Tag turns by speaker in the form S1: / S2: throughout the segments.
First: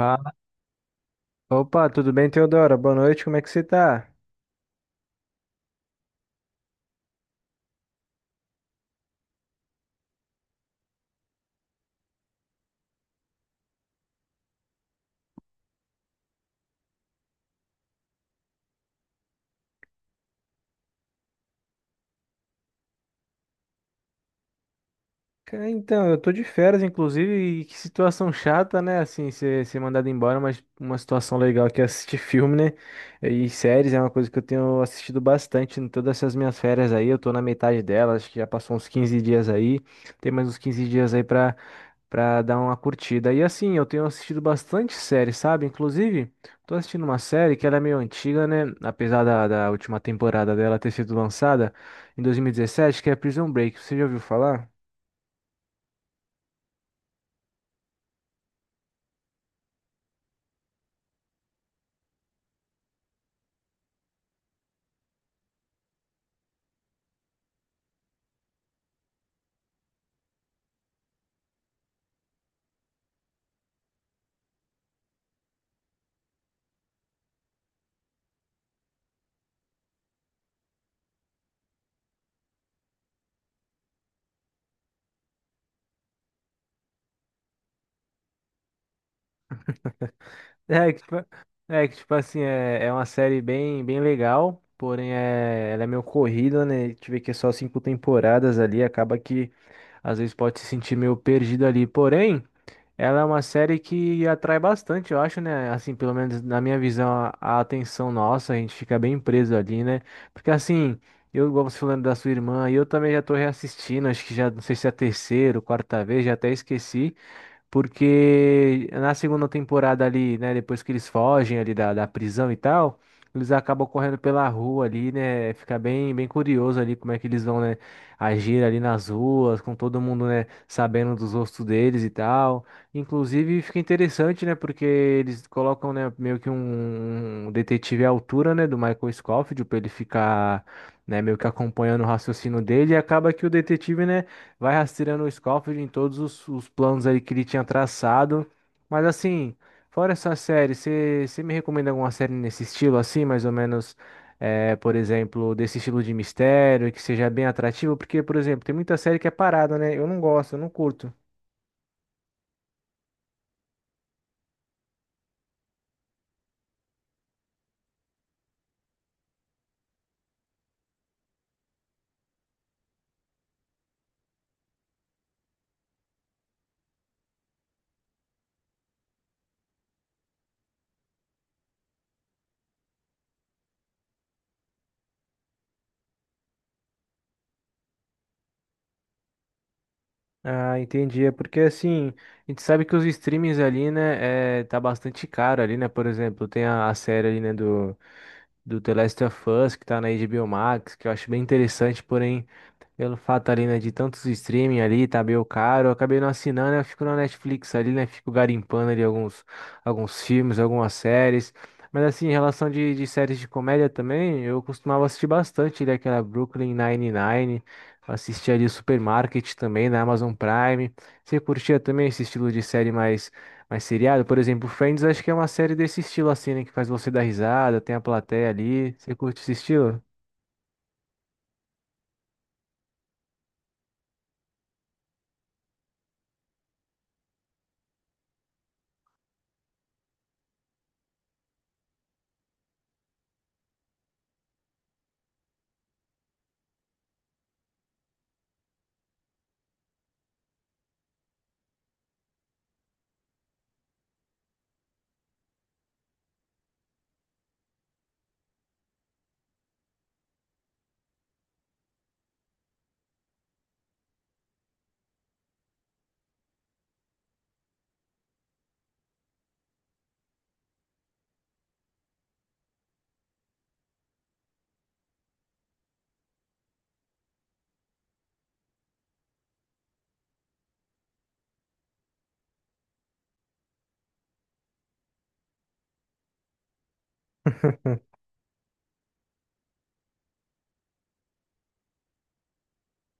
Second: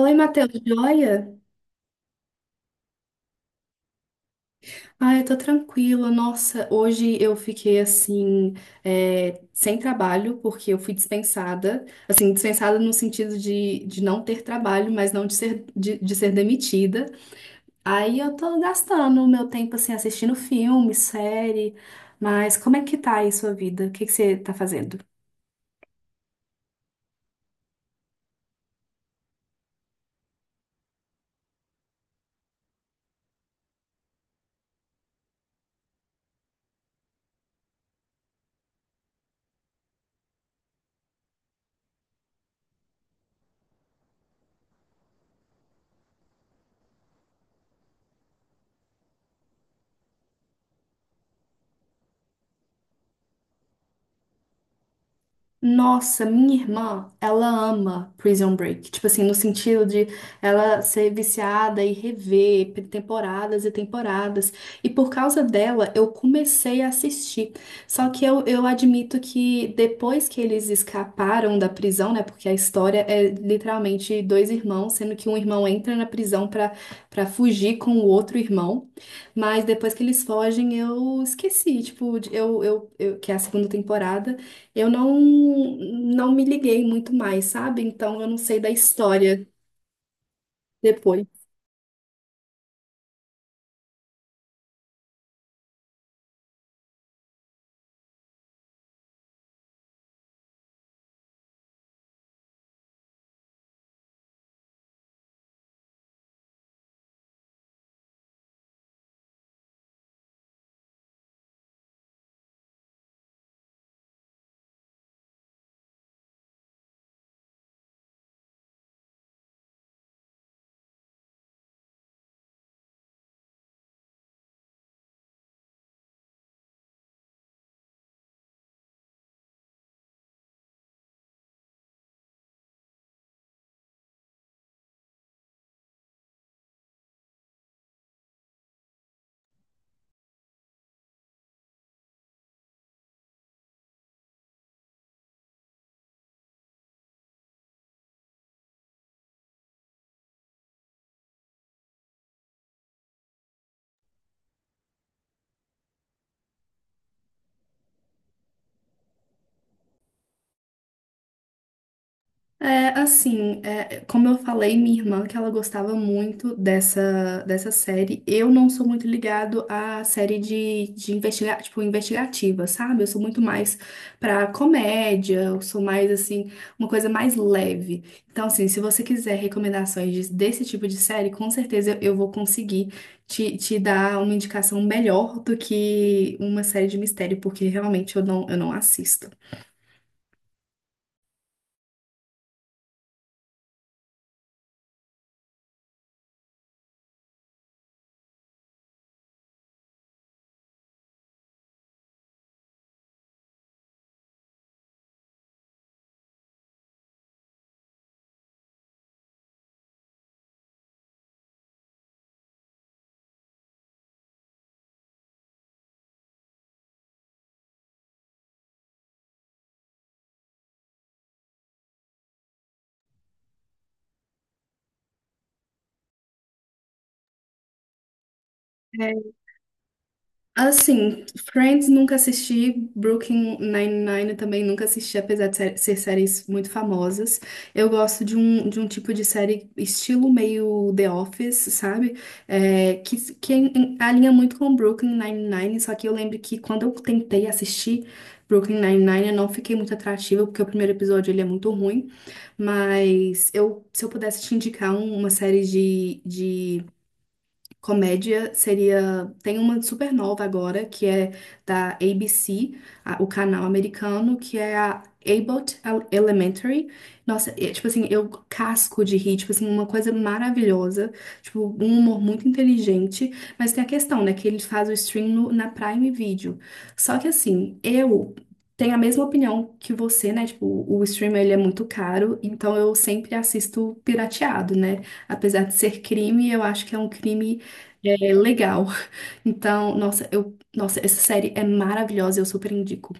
S1: Oi, Matheus, joia?
S2: opa, tudo bem, Teodora? Boa noite, como é que você tá?
S1: Ah, eu tô tranquila. Nossa, hoje eu fiquei assim, sem trabalho, porque eu fui dispensada. Assim, dispensada no sentido de não ter trabalho, mas não de ser, de ser demitida. Aí eu tô gastando o meu tempo, assim, assistindo filme, série. Mas como é que tá aí sua vida? O que que você tá fazendo?
S2: Cara, então, eu tô de férias, inclusive, e que situação chata, né? Assim, ser mandado embora, mas uma situação legal que é assistir filme, né? E séries é uma coisa que eu tenho assistido bastante em todas essas minhas férias aí. Eu tô na metade delas, acho que já passou uns 15 dias aí. Tem mais uns 15 dias aí pra dar uma curtida. E assim, eu tenho assistido bastante série, sabe? Inclusive, tô assistindo uma série que ela é meio antiga, né? Apesar da última temporada dela ter sido lançada em 2017, que é Prison Break. Você já ouviu falar?
S1: Nossa, minha irmã, ela ama Prison Break. Tipo assim, no sentido de ela ser viciada e rever temporadas e temporadas. E por causa dela, eu comecei a assistir. Só que eu admito que depois que eles escaparam da prisão, né? Porque a história é literalmente dois irmãos, sendo que um irmão entra na prisão pra fugir com o outro irmão. Mas depois que eles fogem, eu esqueci. Tipo, que é a segunda temporada. Eu não, Não me liguei muito mais, sabe? Então eu não sei da história
S2: É, que, tipo-
S1: depois.
S2: É, que tipo assim, é uma série bem, bem legal, porém é, ela é meio corrida, né? A gente vê que é só 5 temporadas ali, acaba que às vezes pode se sentir meio perdido ali. Porém. Ela é uma série que atrai bastante, eu acho, né? Assim, pelo menos na minha visão, a atenção nossa, a gente fica bem preso ali, né? Porque assim, eu, igual você falando da sua irmã, e eu também já tô reassistindo, acho que já, não sei se é a terceira ou quarta vez, já até esqueci porque na segunda temporada ali, né, depois que eles fogem ali da, prisão e tal, eles acabam correndo pela rua ali, né, fica bem, bem curioso ali como é que eles vão, né, agir ali nas ruas, com todo mundo, né, sabendo dos rostos deles e tal. Inclusive fica interessante, né, porque eles colocam, né, meio que um, detetive à altura, né, do Michael Scofield, pra ele ficar... Né, meio que acompanhando o raciocínio dele, e acaba que o detetive, né, vai rastreando o Scofield em todos os planos ali que ele tinha traçado. Mas assim, fora essa série, você me recomenda alguma série nesse estilo assim, mais ou menos, é, por exemplo, desse estilo de mistério, que seja bem atrativo? Porque, por exemplo, tem muita série que é parada, né? Eu não gosto, eu não curto.
S1: É, assim, é, como eu falei, minha irmã, que ela gostava muito dessa, dessa série, eu não sou muito ligado à série de investigativa, sabe? Eu sou muito mais pra comédia, eu sou mais, assim, uma coisa mais leve. Então, assim, se você quiser recomendações desse tipo de série, com certeza eu vou conseguir te dar uma indicação melhor do que uma série de mistério, porque realmente eu não assisto.
S2: Ah, entendi. É porque assim, a gente sabe que os streamings ali, né, é, tá bastante caro ali, né? Por exemplo, tem a, série ali, né, do The Last of Us, que tá na HBO Max, que eu acho bem interessante, porém, pelo fato ali, né, de tantos streaming ali, tá meio caro, eu acabei não assinando, eu fico na Netflix ali, né, fico garimpando ali alguns, filmes, algumas séries. Mas assim, em relação de séries de comédia também, eu costumava assistir bastante ali aquela Brooklyn Nine-Nine, assistia ali Supermarket também na Amazon Prime. Você curtia também esse estilo de série mais mas seriado, por exemplo, Friends, acho que é uma série desse estilo assim, né? Que faz você dar risada, tem a plateia ali. Você curte esse estilo?
S1: Assim, Friends nunca assisti, Brooklyn Nine-Nine também nunca assisti, apesar de ser séries muito famosas. Eu gosto de de um tipo de série estilo meio The Office, sabe? É, alinha muito com Brooklyn Nine-Nine, só que eu lembro que quando eu tentei assistir Brooklyn Nine-Nine, eu não fiquei muito atrativa, porque o primeiro episódio ele é muito ruim. Mas eu, se eu pudesse te indicar uma série de comédia seria. Tem uma super nova agora, que é da ABC, o canal americano, que é a Elementary. Nossa, é, tipo assim, eu casco de rir, tipo assim, uma coisa maravilhosa. Tipo, um humor muito inteligente. Mas tem a questão, né, que ele faz o stream na Prime Video. Só que assim, eu tenho a mesma opinião que você, né? Tipo, o stream ele é muito caro, então eu sempre assisto pirateado, né? Apesar de ser crime, eu acho que é um crime é legal. Então, nossa, essa série é maravilhosa, eu super indico.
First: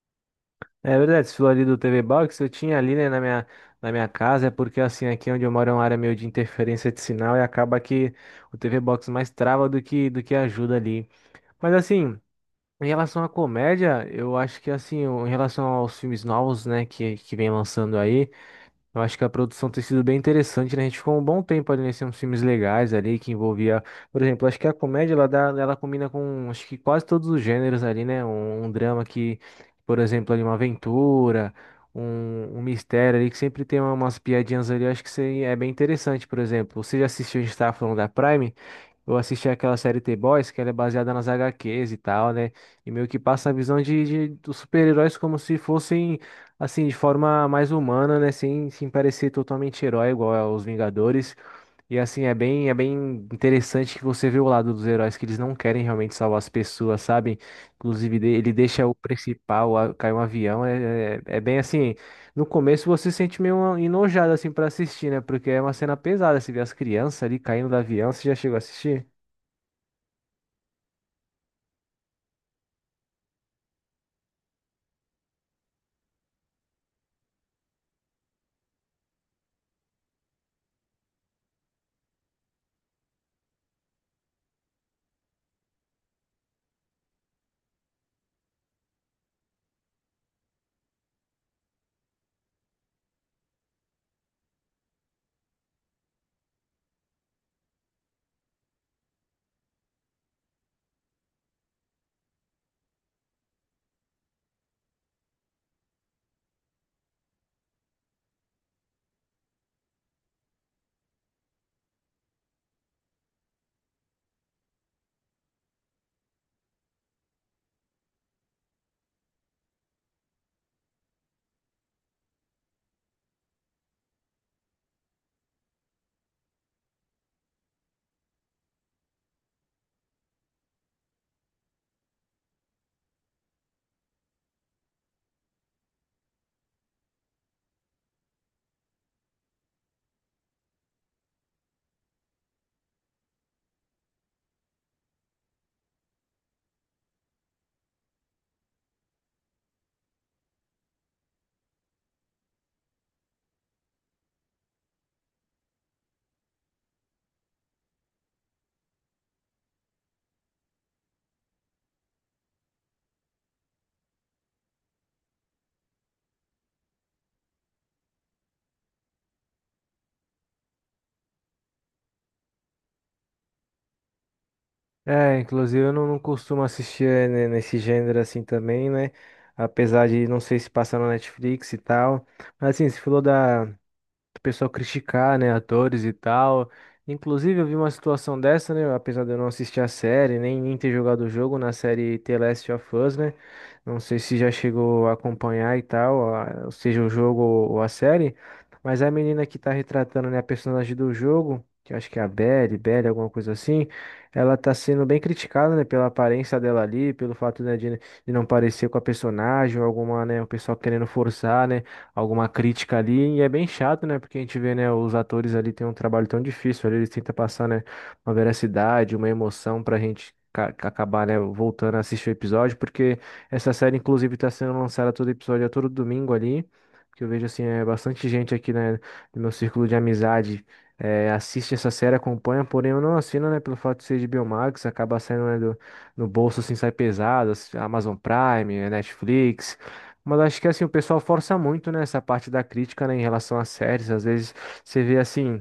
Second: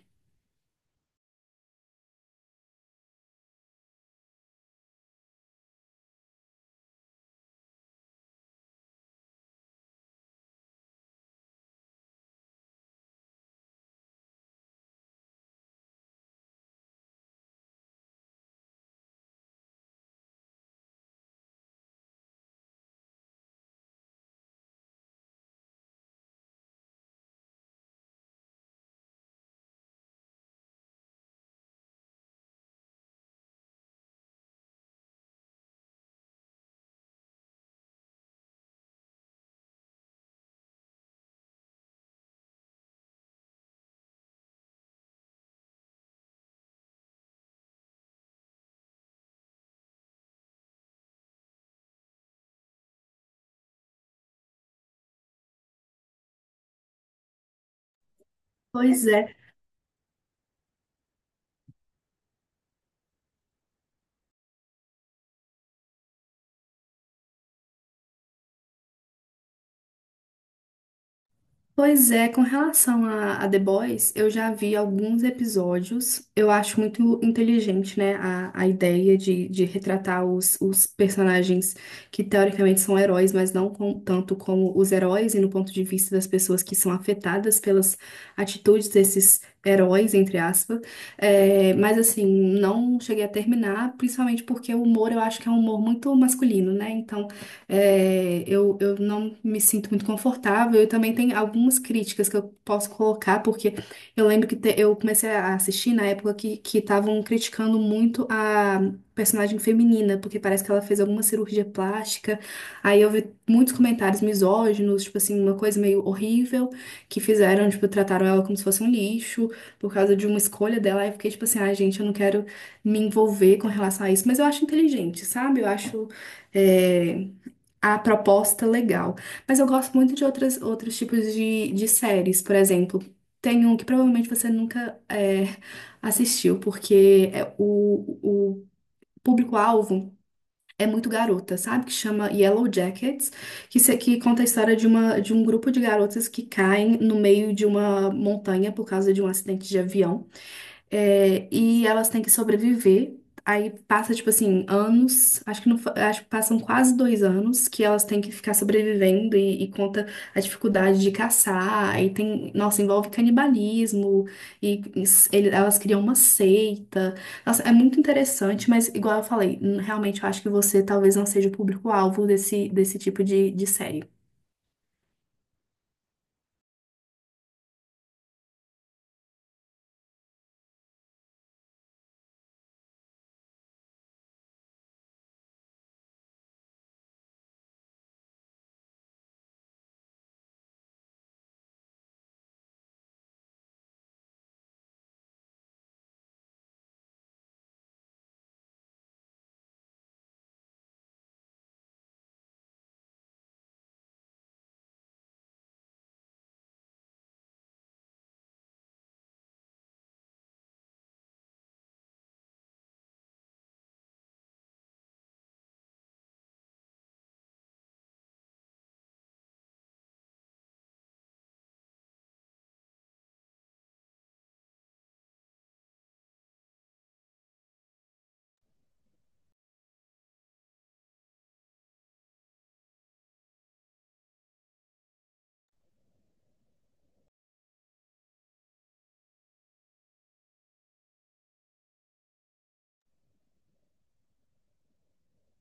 S2: É verdade, esse falou ali do TV Box, eu tinha ali, né, na minha, casa, é porque assim, aqui onde eu moro é uma área meio de interferência de sinal e acaba que o TV Box mais trava do que, ajuda ali. Mas assim, em relação à comédia, eu acho que assim, em relação aos filmes novos, né, que vem lançando aí, eu acho que a produção tem sido bem interessante, né? A gente ficou um bom tempo ali nesses filmes legais ali, que envolvia, por exemplo, acho que a comédia ela dá, ela combina com acho que quase todos os gêneros ali, né? um, drama que, por exemplo, ali uma aventura, um mistério ali, que sempre tem umas piadinhas ali, eu acho que isso aí é bem interessante, por exemplo. Você já assistiu, a gente estava falando da Prime, eu assisti aquela série The boys que ela é baseada nas HQs e tal, né? E meio que passa a visão dos super-heróis como se fossem. Assim, de forma mais humana, né? sem, parecer totalmente herói, igual aos Vingadores. E assim, é bem interessante que você vê o lado dos heróis, que eles não querem realmente salvar as pessoas, sabe? Inclusive, ele deixa o
S1: Pois é.
S2: principal, cair um avião. É bem assim. No começo você se sente meio enojado assim para assistir, né? Porque é uma cena pesada. Você vê as crianças ali caindo do avião, você já chegou a assistir?
S1: Pois é, com relação a The Boys, eu já vi alguns episódios. Eu acho muito inteligente, né, a ideia de retratar os personagens que teoricamente são heróis, mas não com- tanto como os heróis, e no ponto de vista das pessoas que são afetadas pelas atitudes desses heróis, entre aspas. É, mas assim, não cheguei a terminar, principalmente porque o humor eu acho que é um humor muito masculino, né? Então, é, eu não me sinto muito confortável. E também tem algumas críticas que eu posso colocar, porque eu lembro que eu comecei a assistir na época que estavam criticando muito a personagem feminina, porque parece que ela fez alguma cirurgia plástica. Aí eu vi muitos comentários misóginos, tipo assim, uma coisa meio horrível, que fizeram, tipo, trataram ela como se fosse um lixo por causa de uma escolha dela. Aí eu fiquei tipo assim, ai, gente, eu não quero me envolver com relação a isso, mas eu acho inteligente, sabe? Eu acho. É, a proposta legal. Mas eu gosto muito de outras, outros tipos de séries, por exemplo. Tem um que provavelmente você nunca assistiu, porque é o público-alvo é muito garota, sabe? Que chama Yellow Jackets, que, se- que conta a história de um grupo de garotas que caem no meio de uma montanha por causa de um acidente de avião. É, e elas têm que sobreviver. Aí passa, tipo assim, anos, acho que não, fa- acho que passam quase 2 anos que elas têm que ficar sobrevivendo e conta a dificuldade de caçar. Aí tem, nossa, envolve canibalismo elas criam uma seita. Nossa, é muito interessante, mas igual eu falei, realmente eu acho que você talvez não seja o público-alvo desse, desse tipo de série.
S2: É, inclusive eu não, costumo assistir nesse gênero assim também, né? Apesar de não sei se passa na Netflix e tal. Mas assim, você falou o pessoal criticar, né, atores e tal. Inclusive, eu vi uma situação dessa, né, apesar de eu não assistir a série, nem ter jogado o jogo na série The Last of Us, né? Não sei se já chegou a acompanhar e tal, ou seja, o jogo ou a série, mas a menina que tá retratando, né, a personagem do jogo, que eu acho que é a Belly, Belly, alguma coisa assim, ela tá sendo bem criticada, né, pela aparência dela ali, pelo fato, né, de não parecer com a personagem, ou alguma, né, o pessoal querendo forçar, né, alguma crítica ali, e é bem chato, né? Porque a gente vê, né, os atores ali têm um trabalho tão difícil, ali eles tentam passar, né, uma veracidade, uma emoção pra gente acabar, né, voltando a assistir o episódio, porque essa série, inclusive, tá sendo lançada todo episódio, a todo domingo ali, que eu vejo, assim, é bastante gente aqui, né, no meu círculo de amizade, assiste essa série, acompanha, porém eu não assino, né, pelo fato de ser de Biomax, acaba saindo, né, no bolso, assim, sai pesado, Amazon Prime, Netflix, mas acho que assim, o pessoal força muito, né, essa parte da crítica, né, em relação às séries. Às vezes você vê assim.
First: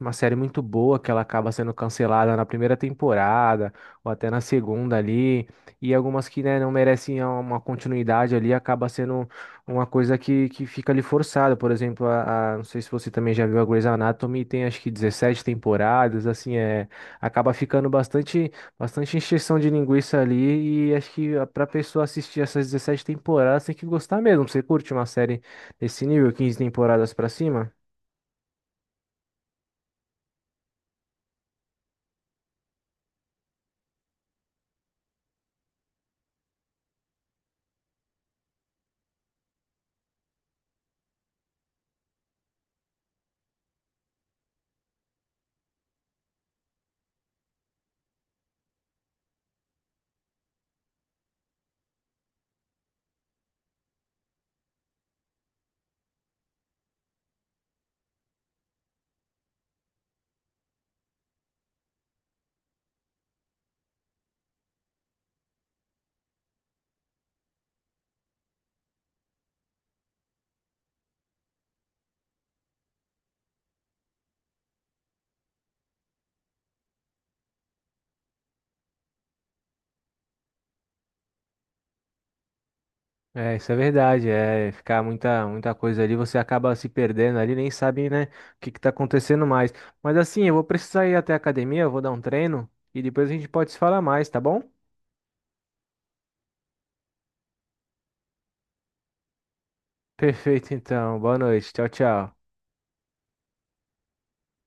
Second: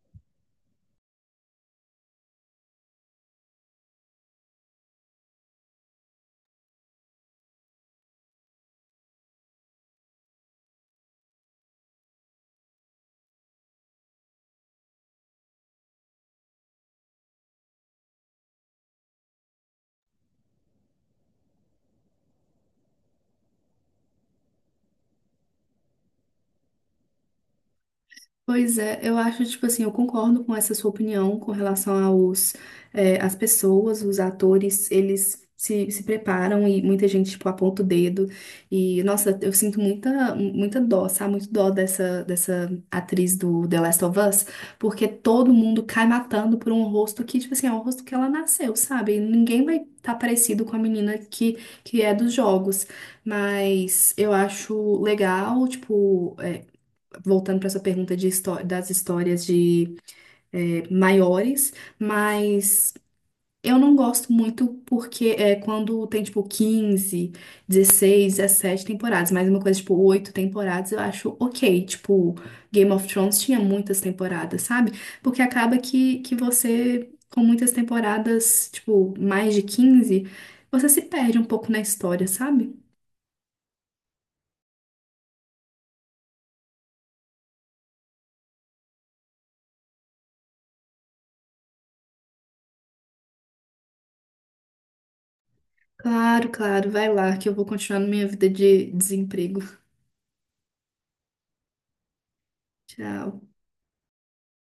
S2: Uma série muito boa que ela acaba sendo cancelada na primeira temporada ou até na segunda ali, e algumas que, né, não merecem uma continuidade ali, acaba sendo uma coisa que, fica ali forçada. Por exemplo, não sei se você também já viu a Grey's Anatomy, tem acho que 17 temporadas, assim, é, acaba ficando bastante, bastante encheção de linguiça ali, e acho que para pessoa assistir essas 17 temporadas tem que gostar mesmo. Você curte uma série desse nível, 15 temporadas para cima?
S1: Pois é, eu acho, tipo assim, eu concordo com essa sua opinião com relação as pessoas, os atores, eles se, se preparam e muita gente, tipo, aponta o dedo. E, nossa, eu sinto muita, muita dó, sabe? Muito dó dessa, dessa atriz do The Last of Us, porque todo mundo cai matando por um rosto que, tipo assim, é um rosto que ela nasceu, sabe? E ninguém vai estar parecido com a menina que é dos jogos. Mas eu acho legal, tipo. É, voltando para essa pergunta de das histórias de eh, maiores, mas eu não gosto muito porque é quando tem tipo 15, 16, 17 temporadas, mas uma coisa tipo 8 temporadas eu acho ok. Tipo, Game of Thrones tinha muitas temporadas, sabe? Porque acaba que você, com muitas temporadas, tipo, mais de 15, você se perde um pouco na história, sabe?
S2: É, isso é verdade, é ficar muita, muita coisa ali, você acaba se perdendo ali, nem sabe, né, o que que tá acontecendo mais. Mas assim, eu vou precisar ir até a academia, eu vou dar um treino e depois a gente pode se falar mais, tá bom?
S1: Claro, claro, vai lá que eu vou continuar na minha vida de desemprego.
S2: Perfeito, então. Boa noite. Tchau, tchau.
S1: Tchau.